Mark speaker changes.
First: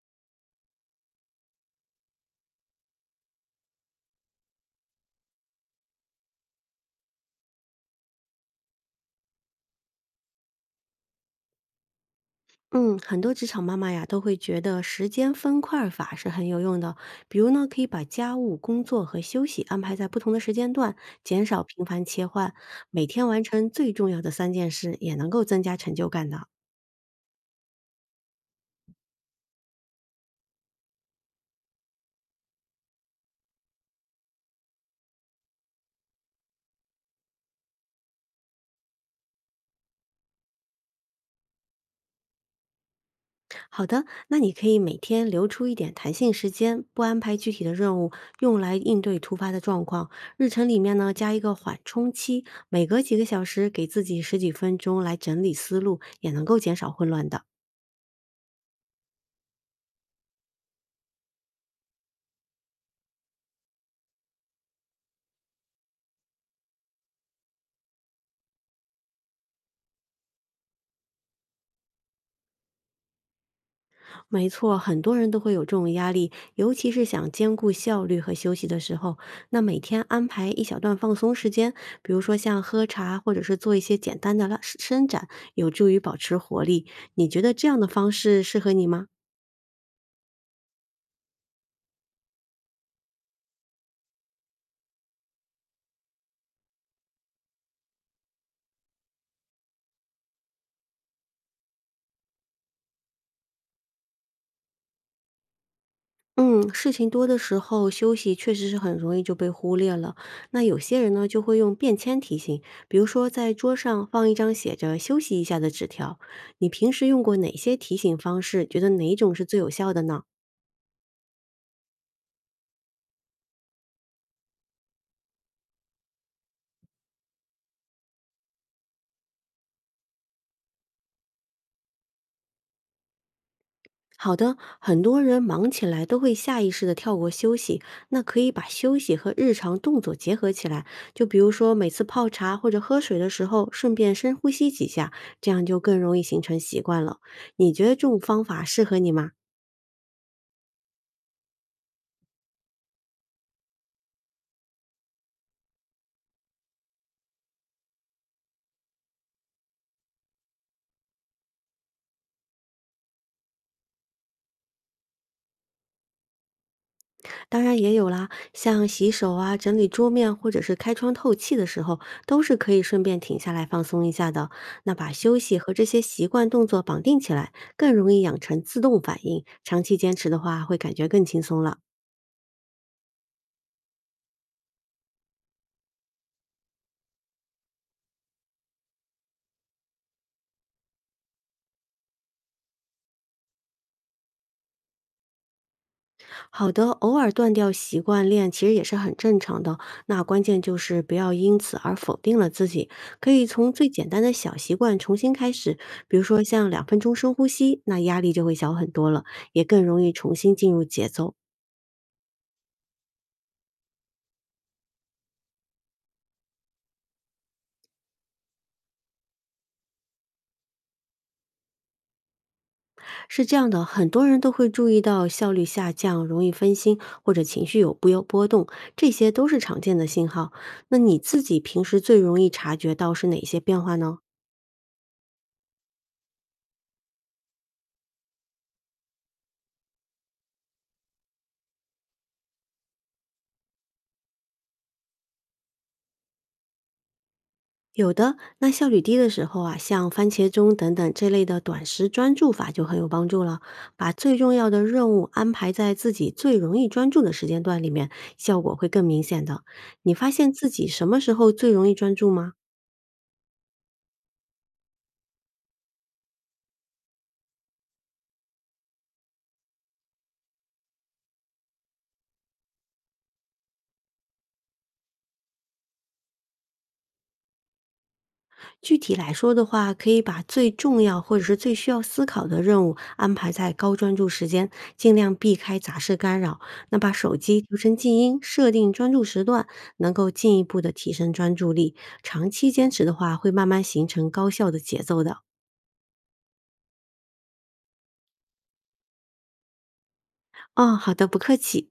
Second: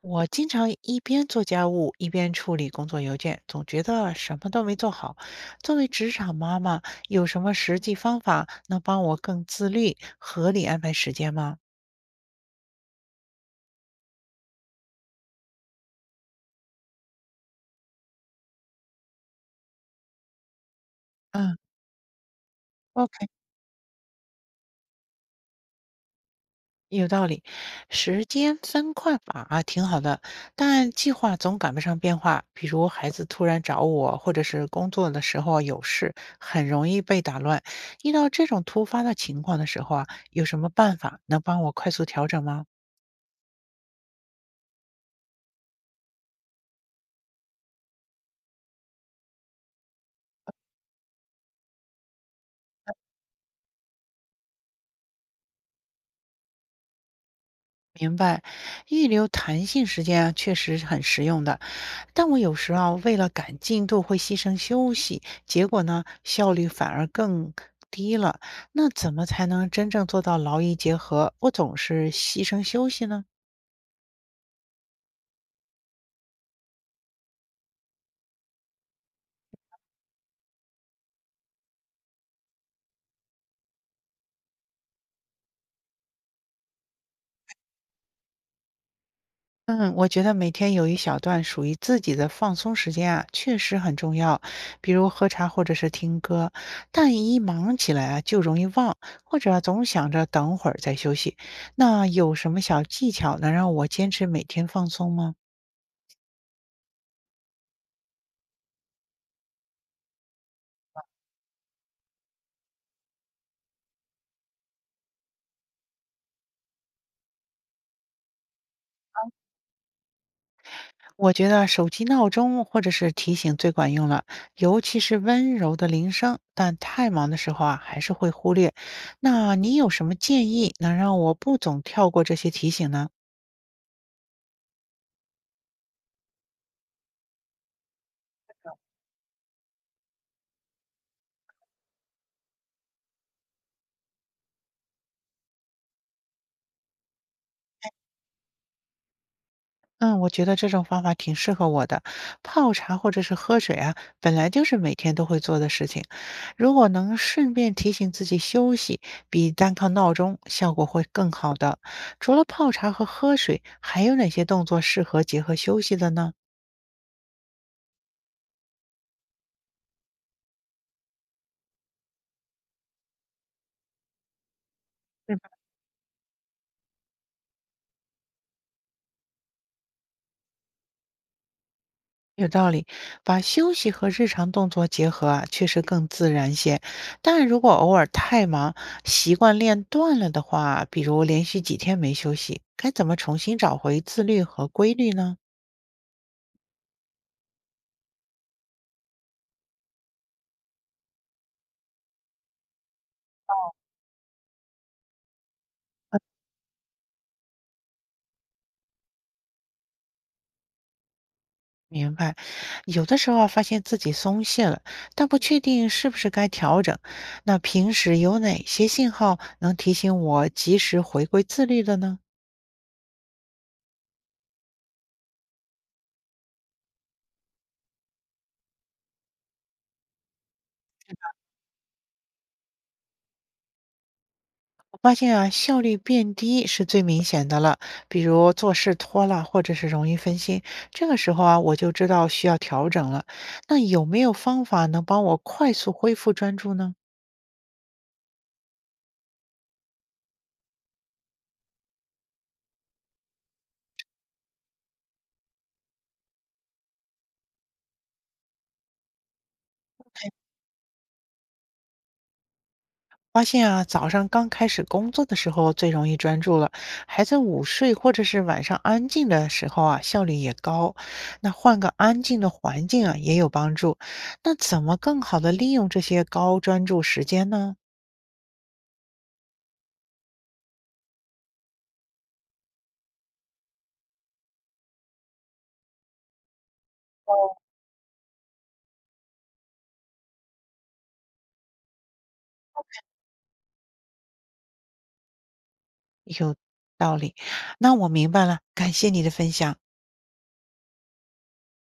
Speaker 1: 我经常一边做家务一边处理工作邮件，总觉得什么都没做好。作为职场妈妈，有什么实际方法能帮我更自律、合理安排时间吗？
Speaker 2: 嗯，很多职场妈妈呀都会觉得时间分块儿法是很有用的。比如呢，可以把家务、工作和休息安排在不同的时间段，减
Speaker 1: 嗯
Speaker 2: 少频繁切换，每天
Speaker 1: ，OK，
Speaker 2: 完成最重要的3件事，也能够增加成就感的。
Speaker 1: 有道理。时间分块法啊，挺好的，但计划总赶不上变化。比如孩子突然找我，或者是工作的时候有事，很容易被打乱。遇到这种突发的情况的时候啊，有什么办法能帮我快速调整吗？
Speaker 2: 好的，那你可以每天留出一点弹性时间，不安排具体的任务，用来应对突发的状况。日程里面呢加一个缓冲期，每隔几个小时给自己十几分钟来整理思路，也能够减少混乱的。
Speaker 1: 明白，预留弹性时间啊，确实是很实用的。但我有时啊，为了赶进度会牺牲休息，结果呢，效率反而更低了。那怎么才能真正做到劳逸结合，不总是牺牲休息呢？
Speaker 2: 没错，很多人都会有这种压力，尤其是想兼顾效率和休息的时候，那每天安排一小段放松时间，比如说像喝茶，或者是做一些简单的拉伸伸展，有助于保持活力。你觉得这样的方式适合你吗？
Speaker 1: 嗯，我觉得每天有一小段属于自己的放松时间啊，确实很重要。比如喝茶或者是听歌，但一忙起来啊，就容易忘，或者啊总想着等会儿再休息。那有什么小技巧能让我坚持每天放松吗？
Speaker 2: 嗯，事情多的时候，休息确实是很容易就被忽略了。那有些人呢，就会用便签提醒，比如说在桌上放一张写着“休息一下”的纸条。你平时用过哪些提醒方式？觉得哪一种是最有效的呢？
Speaker 1: 我觉得手机闹钟或者是提醒最管用了，尤其是温柔的铃声，但太忙的时候啊，还是会忽略。那你有什么建议能让我不总跳过这些提醒呢？
Speaker 2: 好的，很多人忙起来都会下意识的跳过休息，那可以把休息和日常动作结合起来，就比如说每次泡茶或者喝水的时候，顺便深呼吸几下，这样就更容易形成习惯了。你觉得这种方法适合你吗？
Speaker 1: 嗯，我觉得这种方法挺适合我的。泡茶或者是喝水啊，本来就是每天都会做的事情。如果能顺便提醒自己休息，比单靠闹钟效果会更好的。除了泡茶和喝水，还有哪些动作适合结合休息的呢？
Speaker 2: 当然也有啦，像洗手啊、整理桌面或者是开窗透气的时候，都是可以顺便停下来放松一下的。那把休
Speaker 1: 嗯，
Speaker 2: 息和这些习惯动作绑定起来，更容易养成自动反应，长期坚持的话，会感觉更轻松了。
Speaker 1: 有道理，把休息和日常动作结合啊，确实更自然些。但如果偶尔太忙，习惯练断了的话，比如连续几天没休息，该怎么重新找回自律和规律呢？
Speaker 2: 好的，偶尔断掉习惯练其实也是很正常的。那关键就是不要因此而否定了自己，可以从最简单的小习惯重新开始，比如说像2分钟深呼吸，那压力就会小很多了，也更容易重新进入节奏。
Speaker 1: 明白，有的时候啊发现自己松懈了，但不确定是不是该调整。那平时有哪些信号能提醒我及时回归自律的呢？
Speaker 2: 是这样的，很多人都会注意到效率下降、容易分心或者情绪有不由波动，这些都是常见的信号。那你自己平时最容易察觉到是哪些变化呢？
Speaker 1: 我发现啊，效率变低是最明显的了，比如做事拖拉，或者是容易分心。这个时候啊，我就知道需要调整了。那有没有方法能帮我快速恢复专注呢？
Speaker 2: 有的，那效率低的时候啊，像番茄钟等等这类的短时专注法就很有帮助了。把最重要的任务安排在自己最容易专注的时间段里面，效果会更明显的。你发现自己什么时候最容易专注吗？
Speaker 1: 发现啊，早上刚开始工作的时候最容易专注了，孩子午睡或者是晚上安静的时候啊，效率也高。那换个安静的环境啊，也有帮助。那怎么更好的利用这些高专注时间呢？
Speaker 2: 具体来说的话，可以把最重要或者是最需要思考的任务安排在高专注时间，尽量避开杂事干扰。那把手机调成静音，设定专注时段，能够进一步的提升专注力。长期坚持的话，会慢慢形成高效的节奏的。
Speaker 1: 有道理。那我明白了，感谢你的分享。
Speaker 2: 哦，好的，不客气。